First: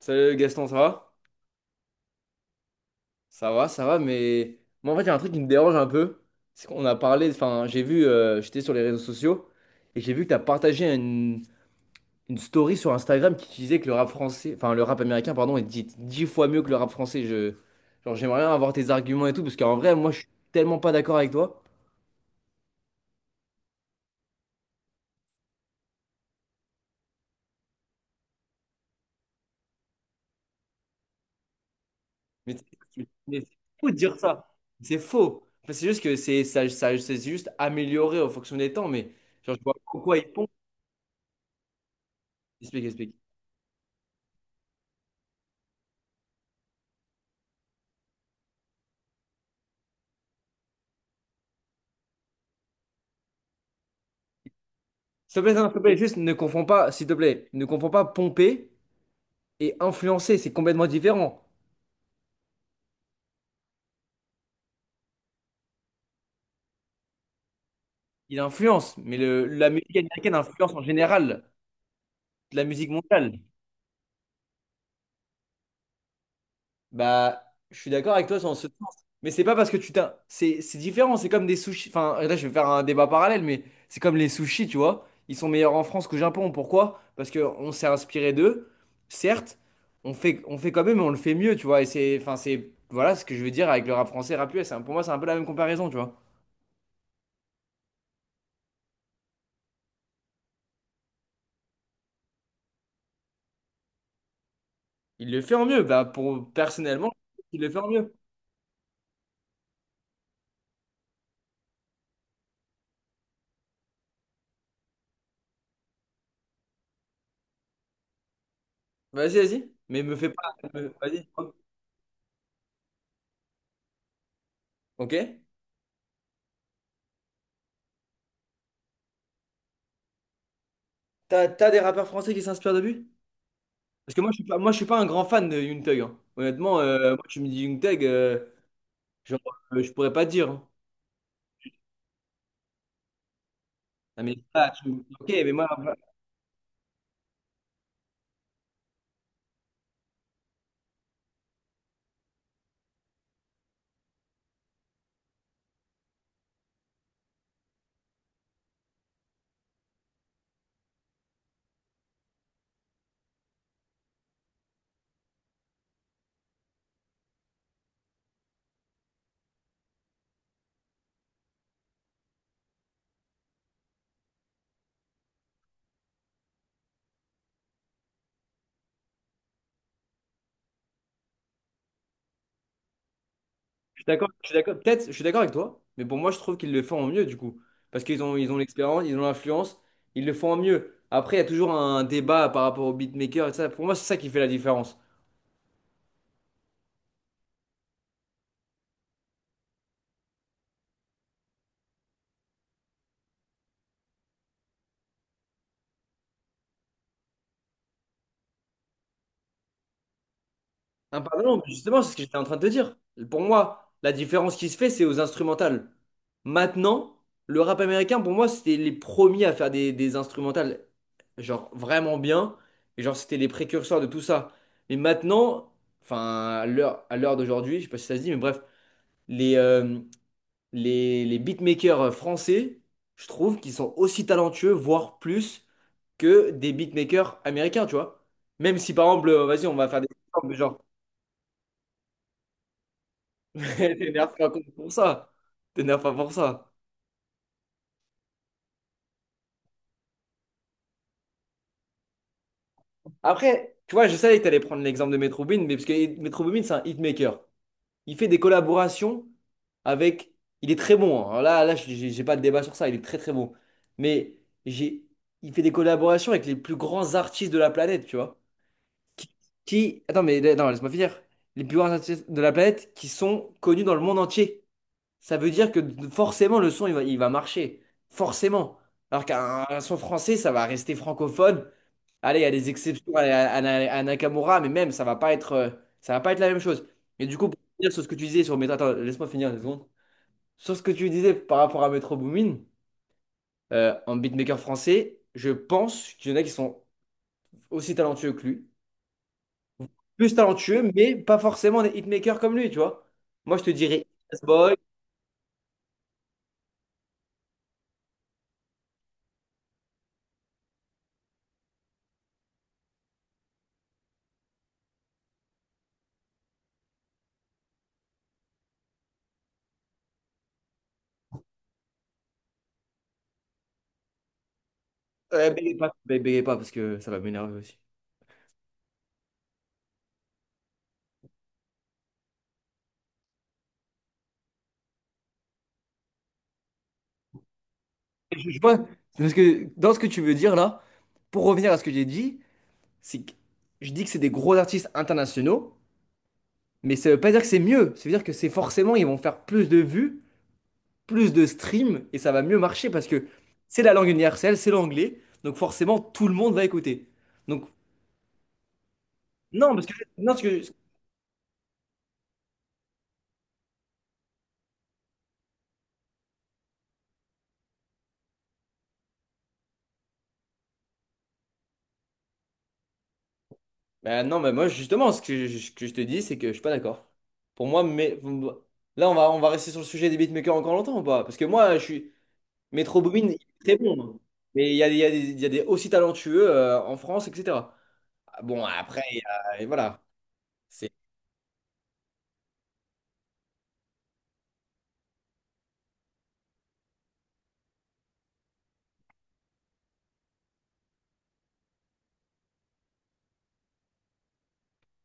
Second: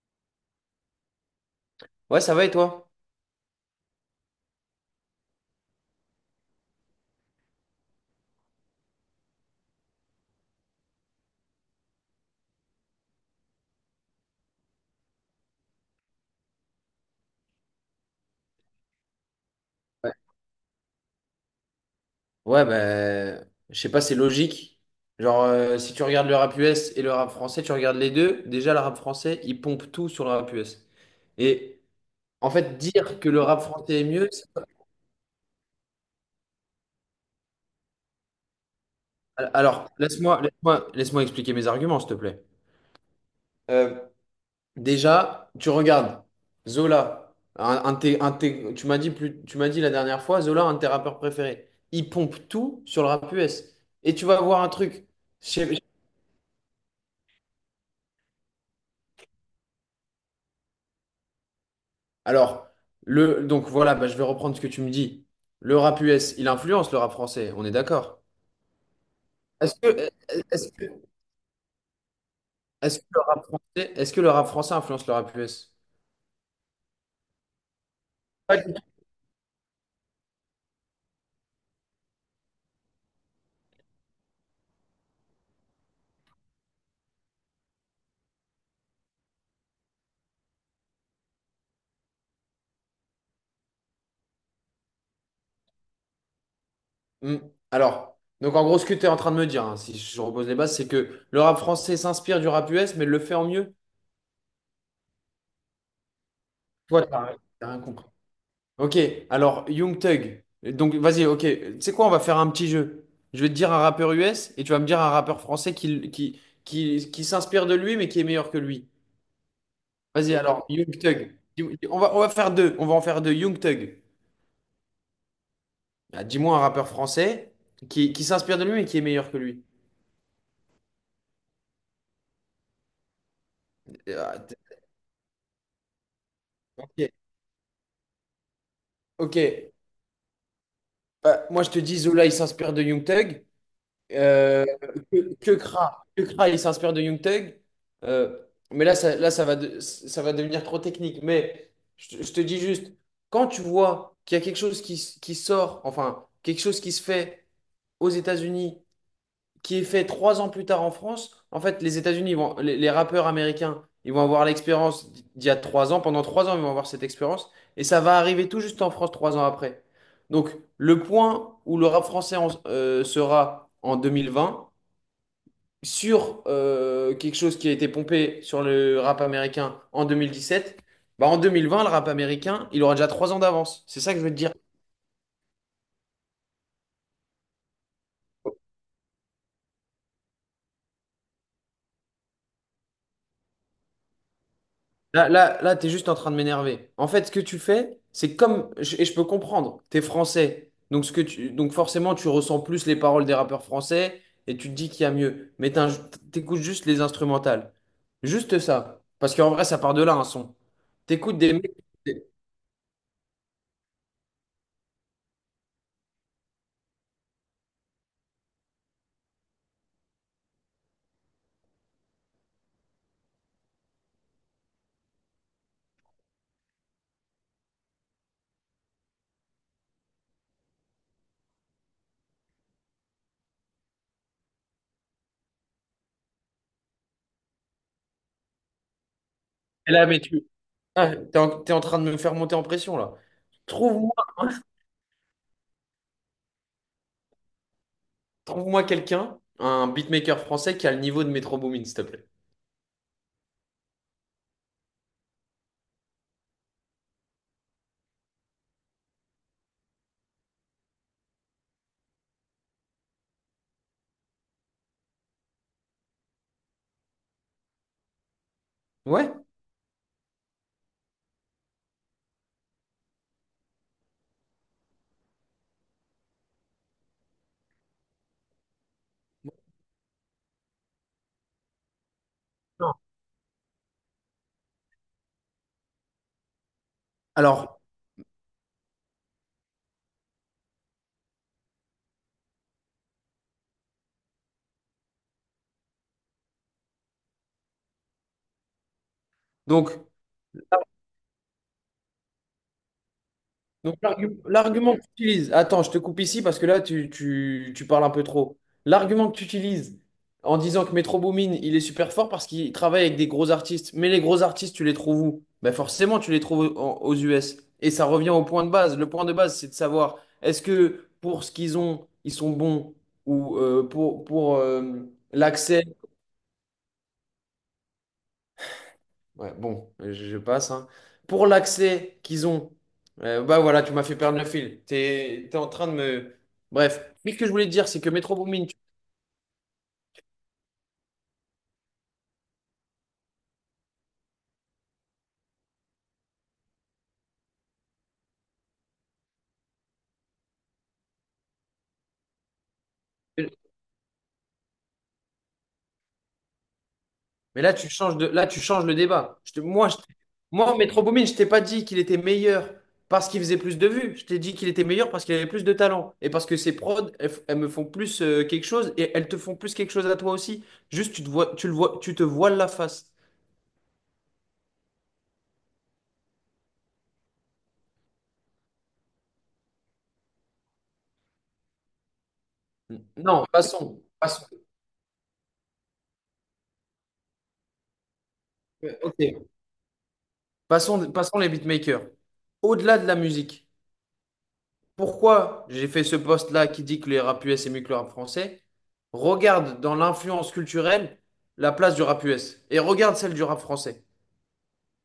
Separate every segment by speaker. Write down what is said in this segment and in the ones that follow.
Speaker 1: Salut Gaston, ça va?
Speaker 2: Ouais, ça va et toi?
Speaker 1: Ça va, ça va, mais moi en fait, il y a un truc qui me dérange un peu. C'est qu'on a parlé, enfin, j'ai vu, j'étais sur les réseaux sociaux et j'ai vu que tu as partagé une story sur Instagram qui disait que le rap français, enfin, le rap américain, pardon, est dix fois mieux que le rap français. Genre, j'aimerais bien avoir tes arguments et tout, parce qu'en vrai, moi,
Speaker 2: Ouais.
Speaker 1: je suis tellement pas d'accord avec toi.
Speaker 2: Ouais, bah, je sais pas, c'est logique. Genre, si tu regardes le rap US et le rap français, tu regardes les deux. Déjà, le rap français, il pompe tout sur le rap US. Et en
Speaker 1: Mais,
Speaker 2: fait, dire que
Speaker 1: mais
Speaker 2: le
Speaker 1: c'est
Speaker 2: rap
Speaker 1: faux de
Speaker 2: français est
Speaker 1: dire
Speaker 2: mieux, c'est-
Speaker 1: ça. C'est faux. Enfin, c'est juste que c'est c'est juste amélioré en fonction des temps, mais genre, je vois pas
Speaker 2: alors,
Speaker 1: pourquoi ils
Speaker 2: laisse-moi,
Speaker 1: font.
Speaker 2: laisse-moi, laisse-moi expliquer mes arguments, s'il te plaît.
Speaker 1: Explique, explique.
Speaker 2: Euh, Déjà, tu regardes Zola, tu m'as dit plus, tu m'as dit la dernière fois, Zola, un de tes rappeurs préférés. Il pompe tout sur le rap US. Et tu vas voir un truc.
Speaker 1: S'il te plaît, non, s'il te plaît, juste ne confonds pas, s'il te plaît, ne confonds pas pomper et influencer, c'est complètement différent.
Speaker 2: Alors, donc voilà, bah, je vais reprendre ce que tu me dis. Le rap US, il influence le rap français, on est d'accord.
Speaker 1: Il influence, mais la
Speaker 2: Est-ce
Speaker 1: musique
Speaker 2: que,
Speaker 1: américaine
Speaker 2: est-ce
Speaker 1: influence en
Speaker 2: que,
Speaker 1: général la musique
Speaker 2: est-ce que le
Speaker 1: mondiale.
Speaker 2: rap français, est-ce que le rap français influence le rap US?
Speaker 1: Bah, je suis d'accord avec toi dans
Speaker 2: Pas
Speaker 1: ce
Speaker 2: du tout.
Speaker 1: sens. Mais c'est pas parce que tu t'as. C'est différent, c'est comme des sushis. Enfin, là, je vais faire un débat parallèle, mais c'est comme les sushis, tu vois. Ils sont meilleurs en France qu'au Japon. Pourquoi? Parce qu'on s'est inspiré d'eux, certes, on fait quand même, mais on le fait mieux, tu vois. Et c'est. Enfin, c'est. Voilà ce que je veux dire avec le rap français, rap US. C'est pour moi, c'est un peu la même comparaison, tu vois.
Speaker 2: Hmm. Alors, donc en gros, ce que tu es en train de me dire, hein, si je repose les bases, c'est que le rap français s'inspire du rap US, mais le fait en mieux.
Speaker 1: Il le fait en mieux.
Speaker 2: Toi,
Speaker 1: Personnellement,
Speaker 2: t'as rien
Speaker 1: il
Speaker 2: t'as
Speaker 1: le fait
Speaker 2: rien
Speaker 1: en
Speaker 2: compris.
Speaker 1: mieux.
Speaker 2: Ok, alors Young Thug. Donc vas-y, ok. Tu sais quoi, on va faire un petit jeu. Je vais te dire un rappeur US et tu vas me dire un rappeur français qui s'inspire de lui mais qui est meilleur que lui.
Speaker 1: Vas-y, vas-y. Mais me fais
Speaker 2: Vas-y,
Speaker 1: pas.
Speaker 2: alors, Young
Speaker 1: Vas-y.
Speaker 2: Thug. On va faire deux. On va en faire deux. Young Thug.
Speaker 1: Ok?
Speaker 2: Dis-moi un rappeur français qui s'inspire de lui et qui est meilleur que lui.
Speaker 1: T'as des rappeurs français qui s'inspirent de lui? Parce que
Speaker 2: Euh, Ah, t-
Speaker 1: moi, je suis pas un grand fan de Young Thug, hein. Honnêtement,
Speaker 2: ok.
Speaker 1: moi, tu me dis Young Thug,
Speaker 2: Ok.
Speaker 1: genre, je pourrais pas te dire, hein.
Speaker 2: Bah, moi, je te dis, Zola, il s'inspire de Young Thug.
Speaker 1: Ah, mais
Speaker 2: Euh,
Speaker 1: ça, tu- ok,
Speaker 2: que
Speaker 1: mais moi, voilà,
Speaker 2: Kra. Que Kra, il s'inspire de Young Thug. Euh, mais là, ça va ça va devenir trop technique. Mais je te dis juste, quand tu vois qu'il y a quelque chose qui sort, enfin, quelque chose qui se fait aux États-Unis qui est fait 3 ans plus tard en France. En fait, les États-Unis vont, les rappeurs américains, ils vont avoir l'expérience d'il y a 3 ans. Pendant 3 ans, ils vont avoir cette expérience. Et ça va arriver tout juste en France 3 ans après. Donc, le point où le rap français sera en 2020 sur quelque chose qui a été pompé sur le rap américain en 2017, bah en 2020, le rap américain, il aura déjà 3 ans d'avance. C'est
Speaker 1: je suis
Speaker 2: ça que je
Speaker 1: d'accord,
Speaker 2: veux te
Speaker 1: je
Speaker 2: dire.
Speaker 1: suis d'accord. Peut-être, je suis d'accord avec toi. Mais pour moi, je trouve qu'ils le font en mieux, du coup. Parce ils ont l'expérience, ils ont l'influence, ils le font en mieux. Après, il y a toujours un débat par rapport au beatmaker et ça. Pour moi, c'est ça qui fait la différence.
Speaker 2: Là, t'es juste en train de m'énerver. En fait, ce que tu fais, c'est comme, et je peux comprendre, t'es français, donc ce que tu, donc forcément, tu ressens plus les paroles des rappeurs français et tu te dis qu'il y a mieux. Mais t'écoutes juste les instrumentales, juste ça, parce qu'en vrai, ça part de là un son.
Speaker 1: Ah,
Speaker 2: T'écoutes des
Speaker 1: pardon, mais
Speaker 2: mecs.
Speaker 1: justement, c'est ce que
Speaker 2: Et
Speaker 1: j'étais en train de te dire. Pour moi, la différence qui se fait, c'est aux instrumentales. Maintenant, le rap américain, pour moi, c'était les premiers à faire des instrumentales, genre vraiment bien. Et genre, c'était les précurseurs de tout ça. Mais maintenant, enfin, à l'heure d'aujourd'hui, je sais pas si ça se dit, mais bref, les, euh, les beatmakers français, je trouve qu'ils sont aussi talentueux, voire plus, que des beatmakers américains, tu vois. Même si, par exemple, vas-y, on va faire des.
Speaker 2: là, mais tu,
Speaker 1: Exemples, mais genre,
Speaker 2: t'es t'es en train de me faire monter en pression là. Trouve-moi,
Speaker 1: t'énerves pas pour ça. T'énerves pas pour ça.
Speaker 2: trouve-moi quelqu'un, un beatmaker français qui a le niveau de Metro Boomin, s'il te plaît.
Speaker 1: Après, tu vois, je savais que t'allais prendre l'exemple de Metro Boomin, mais parce que Metro Boomin, c'est un hitmaker. Il fait des collaborations avec. Il est très bon, hein. Alors là, là, j'ai pas de débat sur ça. Il est très très bon. Mais j'ai, il fait des collaborations avec les plus grands artistes de la planète, tu vois. Qui,
Speaker 2: Ouais.
Speaker 1: Attends, mais non, laisse-moi finir. Les plus grands artistes de la planète qui sont connus dans le monde entier. Ça veut dire que forcément le son il va marcher. Forcément. Alors qu'un un son français, ça va rester francophone. Allez, il y a des
Speaker 2: Non.
Speaker 1: exceptions à Nakamura, mais même ça va pas être, ça va pas être la même chose. Et du coup, pour
Speaker 2: Alors,
Speaker 1: finir sur ce que tu disais sur Metro, attends, laisse-moi finir une seconde. Sur ce que tu disais par rapport à Metro Boomin, en beatmaker français, je pense qu'il y en a qui sont aussi talentueux que lui.
Speaker 2: donc.
Speaker 1: Plus talentueux, mais pas forcément des hitmakers comme lui, tu vois. Moi, je te
Speaker 2: Donc,
Speaker 1: dirais Boy,
Speaker 2: l'argument que tu utilises, attends, je te coupe ici parce que là, tu parles un peu trop. L'argument que tu utilises en disant que Metro Boomin, il est super fort parce qu'il travaille avec des gros artistes, mais les gros artistes, tu les trouves où? Ben forcément, tu les trouves aux US. Et ça revient au point de base. Le point de base, c'est de savoir est-ce que pour ce qu'ils ont, ils sont bons ou pour l'accès.
Speaker 1: bégayez pas parce que ça va m'énerver aussi.
Speaker 2: Ouais, bon, je passe, hein. Pour l'accès qu'ils ont, bah voilà, tu m'as fait perdre le fil. T'es en train de me. Bref, mais ce que je voulais te dire, c'est que Metro
Speaker 1: Je
Speaker 2: Boomin,
Speaker 1: vois, c'est parce que dans ce que tu veux dire là, pour revenir à ce que j'ai dit, c'est que je dis que c'est des gros artistes internationaux, mais ça veut pas dire que c'est mieux. Ça veut dire que c'est forcément, ils vont faire plus de vues, plus de streams, et ça va mieux marcher parce que
Speaker 2: tu-
Speaker 1: c'est la langue universelle, c'est l'anglais, donc forcément tout le monde va écouter.
Speaker 2: mais
Speaker 1: Donc,
Speaker 2: là, là, tu changes le débat. Je te-
Speaker 1: non, parce
Speaker 2: moi,
Speaker 1: que,
Speaker 2: je,
Speaker 1: non, ce que,
Speaker 2: moi, Metro Boomin, je t'ai pas dit qu'il était meilleur parce qu'il faisait plus de vues. Je t'ai dit qu'il était meilleur parce qu'il avait plus de talent. Et parce que ses prods, elles me font plus quelque chose et elles te font plus quelque chose à toi aussi. Juste, tu te vois, tu le vois, tu te voiles la face.
Speaker 1: bah, non, mais moi justement, ce que je te dis, c'est que je suis pas d'accord. Pour moi, mais bon, là, on va rester sur le sujet des beatmakers encore longtemps ou pas? Parce que moi, je suis. Metro Boomin, il
Speaker 2: Non,
Speaker 1: est très
Speaker 2: passons.
Speaker 1: bon, hein.
Speaker 2: Passons.
Speaker 1: Mais il y a des aussi talentueux en France, etc. Ah, bon, après,
Speaker 2: Ok.
Speaker 1: et voilà. C'est...
Speaker 2: Passons, passons les beatmakers. Au-delà de la musique. Pourquoi j'ai fait ce post-là qui dit que le rap US est mieux que le rap français, regarde dans l'influence culturelle la place du rap US et regarde celle du rap français.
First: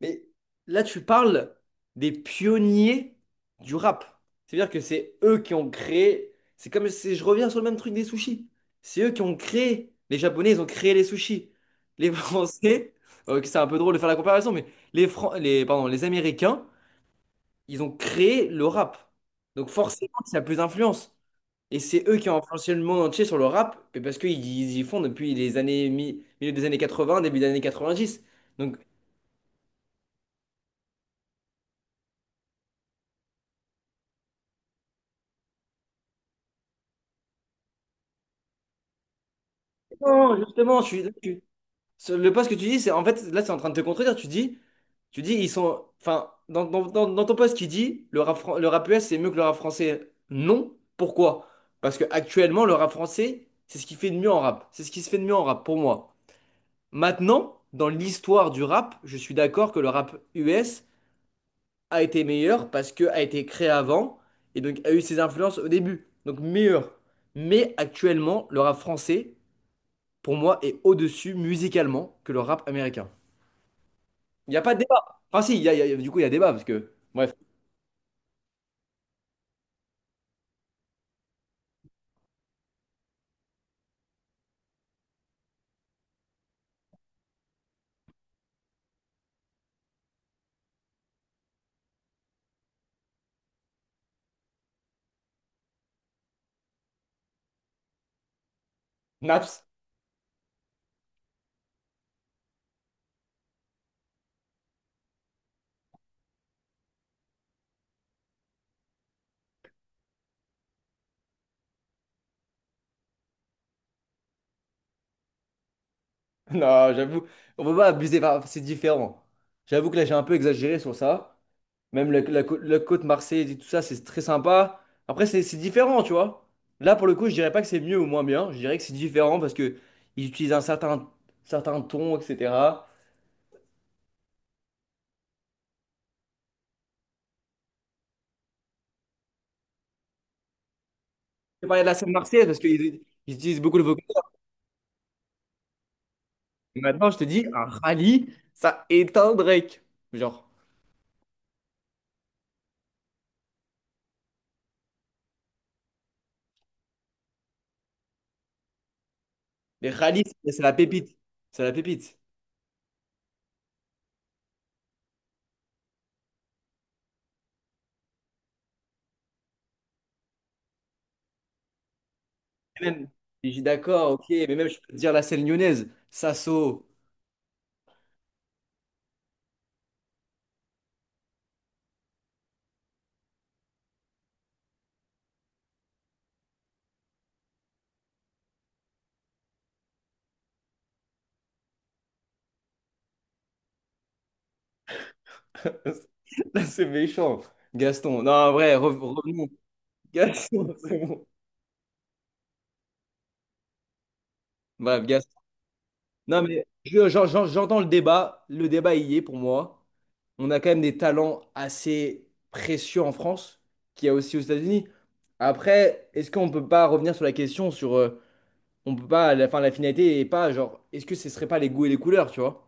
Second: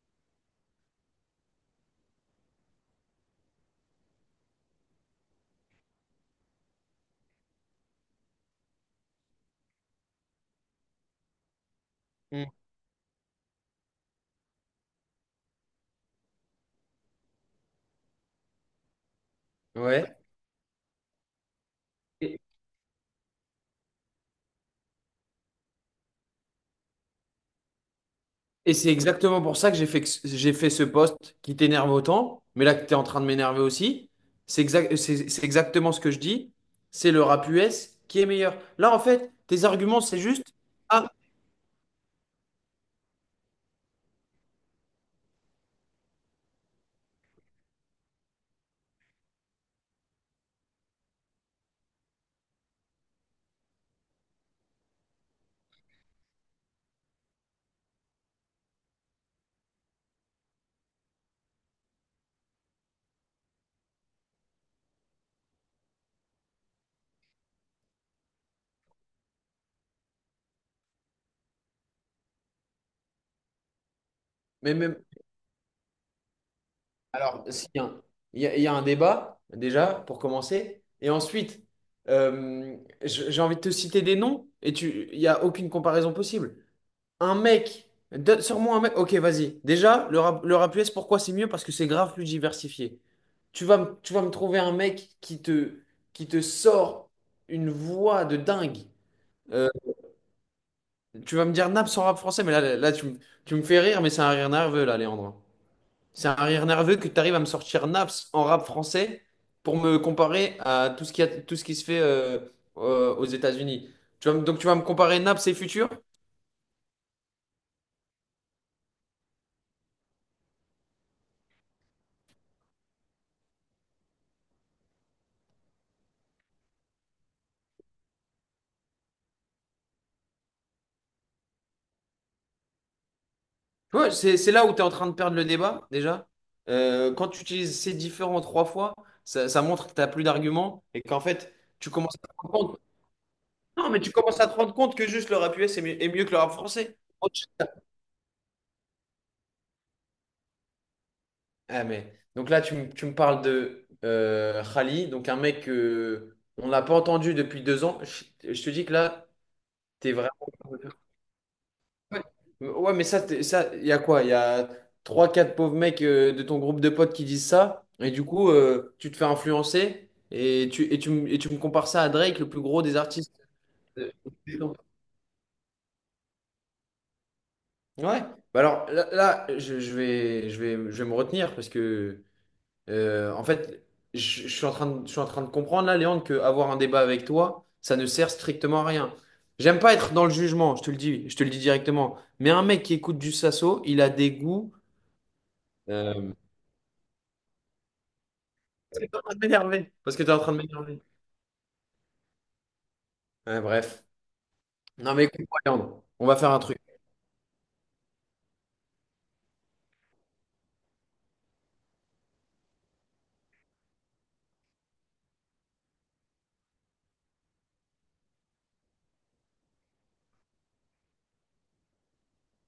Speaker 1: Mais là, tu parles des pionniers du rap. C'est-à-dire que c'est eux qui ont créé. C'est comme si je reviens sur le même truc des sushis. C'est eux qui ont créé. Les Japonais, ils ont créé les sushis. Les
Speaker 2: Mm.
Speaker 1: Français, c'est un peu drôle de faire la comparaison, mais pardon, les Américains, ils ont créé le rap. Donc forcément,
Speaker 2: Ouais.
Speaker 1: il y a plus d'influence. Et c'est eux qui ont
Speaker 2: Et,
Speaker 1: influencé le monde entier sur le rap, mais parce qu'ils ils y font depuis les années, milieu des années 80, début des années 90.
Speaker 2: et
Speaker 1: Donc,
Speaker 2: c'est exactement pour ça que j'ai fait, j'ai fait ce post qui t'énerve autant, mais là que tu es en train de m'énerver aussi. C'est exact, c'est exactement ce que je dis. C'est le rap US qui est meilleur. Là, en fait, tes arguments, c'est
Speaker 1: non,
Speaker 2: juste.
Speaker 1: justement, je suis,
Speaker 2: Ah,
Speaker 1: tu- sur le post que tu dis, c'est en fait, là, c'est en train de te contredire. Tu dis, ils sont, enfin, dans, dans- dans- dans ton post, qui dit, le rap US, c'est mieux que le rap français. Non. Pourquoi? Parce que actuellement, le rap français, c'est ce qui fait de mieux en rap. C'est ce qui se fait de mieux en rap, pour moi. Maintenant, dans l'histoire du rap, je suis d'accord que le rap US a été meilleur parce que a été créé avant et donc a eu ses influences au début. Donc meilleur. Mais actuellement, le rap français, pour moi, est au-dessus musicalement que le rap américain. Il n'y a pas
Speaker 2: mais,
Speaker 1: de
Speaker 2: même.
Speaker 1: débat. Enfin si, du coup, il y a débat parce que... Bref,
Speaker 2: Alors, s'il y a un- il y a un débat, déjà, pour commencer. Et ensuite, j'ai envie de te citer des noms et tu, il n'y a aucune comparaison possible. Un mec, sors-moi un mec. Ok, vas-y. Déjà, le rap US, pourquoi c'est mieux? Parce que c'est grave plus diversifié. Tu vas me trouver un mec qui te sort une voix de dingue.
Speaker 1: Naps.
Speaker 2: Euh, tu vas me dire Naps en rap français, mais tu me fais rire, mais c'est un rire nerveux, là, Léandre. C'est un rire nerveux que tu arrives à me sortir Naps en rap français pour me comparer à tout tout ce qui se fait aux États-Unis. Donc tu vas me comparer Naps et Futur?
Speaker 1: Non, j'avoue, on peut pas abuser, enfin, c'est différent. J'avoue que là, j'ai un peu exagéré sur ça. Même la côte marseillaise et tout ça, c'est très sympa. Après, c'est différent, tu vois. Là, pour le coup, je dirais pas que c'est mieux ou moins bien. Je dirais que c'est différent parce que ils utilisent certain ton, etc.
Speaker 2: Ouais, c'est là où tu es en train de perdre le débat déjà. Quand tu utilises ces différents trois fois, ça montre que tu n'as plus d'arguments et qu'en fait,
Speaker 1: Je parlais de
Speaker 2: tu
Speaker 1: la scène
Speaker 2: commences à te
Speaker 1: marseillaise parce
Speaker 2: rendre compte.
Speaker 1: qu'ils ils utilisent beaucoup le
Speaker 2: Non, mais tu
Speaker 1: vocabulaire.
Speaker 2: commences à te rendre compte que juste le rap US est mieux que le rap
Speaker 1: Et
Speaker 2: français.
Speaker 1: maintenant, je te dis, un rallye, ça éteint Drake. Genre,
Speaker 2: Ah, mais... Donc là, tu me parles de Khali, donc un mec que on n'a pas entendu depuis 2 ans. Je te dis que là,
Speaker 1: les
Speaker 2: t'es
Speaker 1: rallyes,
Speaker 2: vraiment.
Speaker 1: c'est la pépite. C'est la pépite.
Speaker 2: Ouais, Ouais, mais ça, ça, il y a quoi? Il y a trois, quatre pauvres mecs de ton groupe de potes qui disent ça, et du coup, tu te fais influencer, et tu me compares ça à Drake, le plus gros
Speaker 1: Et
Speaker 2: des
Speaker 1: même,
Speaker 2: artistes.
Speaker 1: je dis d'accord, ok, mais même, je peux te dire la scène lyonnaise, Sasso.
Speaker 2: Ouais. Bah alors je vais me retenir parce que en fait, je, je suis en train de comprendre là, Léandre, que avoir un débat avec toi, ça ne sert strictement à rien. J'aime pas être dans le jugement, je te le dis, je te le dis directement. Mais un mec qui écoute du Sasso, il a des goûts. Euh...
Speaker 1: Là, c'est méchant, Gaston. Non, en vrai,
Speaker 2: Parce que t'es en train de
Speaker 1: revenons.
Speaker 2: m'énerver. Parce que t'es en train de
Speaker 1: Gaston, c'est
Speaker 2: m'énerver.
Speaker 1: bon.
Speaker 2: Ouais, bref.
Speaker 1: Bref,
Speaker 2: Non mais
Speaker 1: Gaston.
Speaker 2: écoute Léandre, on va
Speaker 1: Non,
Speaker 2: faire un
Speaker 1: mais
Speaker 2: truc.
Speaker 1: j'entends le débat. Le débat y est pour moi. On a quand même des talents assez précieux en France, qu'il y a aussi aux États-Unis. Après, est-ce qu'on peut pas revenir sur la question sur, on peut pas, la finalité et pas genre, est-ce que ce serait pas les goûts et les couleurs, tu vois?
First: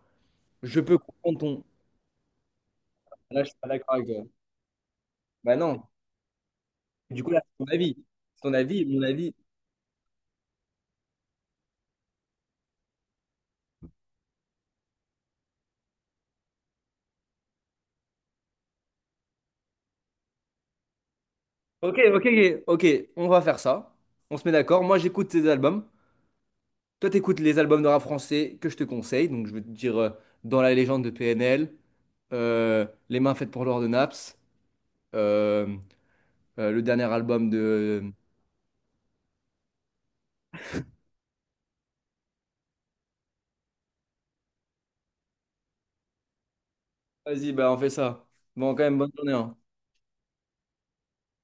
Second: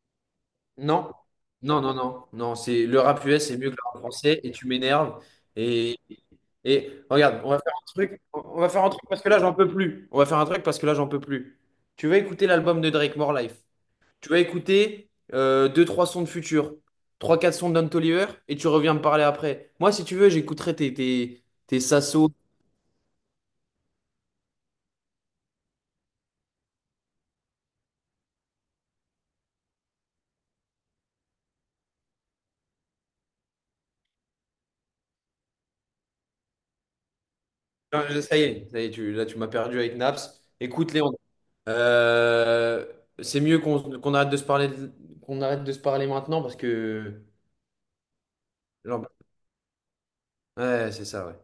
Speaker 1: Je peux
Speaker 2: Non,
Speaker 1: comprendre ton.
Speaker 2: non, c'est le rap
Speaker 1: Là,
Speaker 2: US
Speaker 1: je suis
Speaker 2: c'est
Speaker 1: pas
Speaker 2: mieux que le
Speaker 1: d'accord
Speaker 2: rap
Speaker 1: avec toi.
Speaker 2: français et tu m'énerves.
Speaker 1: Bah non.
Speaker 2: Et, et
Speaker 1: Du coup, là,
Speaker 2: regarde, on va
Speaker 1: c'est ton
Speaker 2: faire un
Speaker 1: avis.
Speaker 2: truc,
Speaker 1: C'est ton
Speaker 2: on va faire
Speaker 1: avis,
Speaker 2: un
Speaker 1: mon
Speaker 2: truc parce que
Speaker 1: avis.
Speaker 2: là j'en peux plus. On va faire un truc parce que là j'en peux plus. Tu vas écouter l'album de Drake, More Life. Tu vas écouter deux, trois sons de Future, trois, quatre sons de Don Toliver et tu reviens me parler après. Moi, si tu veux, j'écouterai tes
Speaker 1: Ok, ok,
Speaker 2: Sasso.
Speaker 1: ok. Ok, on va faire ça. On se met d'accord. Moi, j'écoute tes albums. Toi, t'écoutes les albums de rap français que je te conseille. Donc, je vais te dire Dans la légende de PNL, Les mains faites pour l'or de Naps, euh, le dernier album
Speaker 2: Non,
Speaker 1: de.
Speaker 2: je- ça y est, là tu m'as perdu avec Naps. Écoute-les, on Euh, c'est mieux qu'on arrête de se parler, qu'on arrête de se parler maintenant parce que.
Speaker 1: Vas-y, bah, on fait ça. Bon, quand même, bonne journée, hein.
Speaker 2: Ouais, c'est ça, ouais.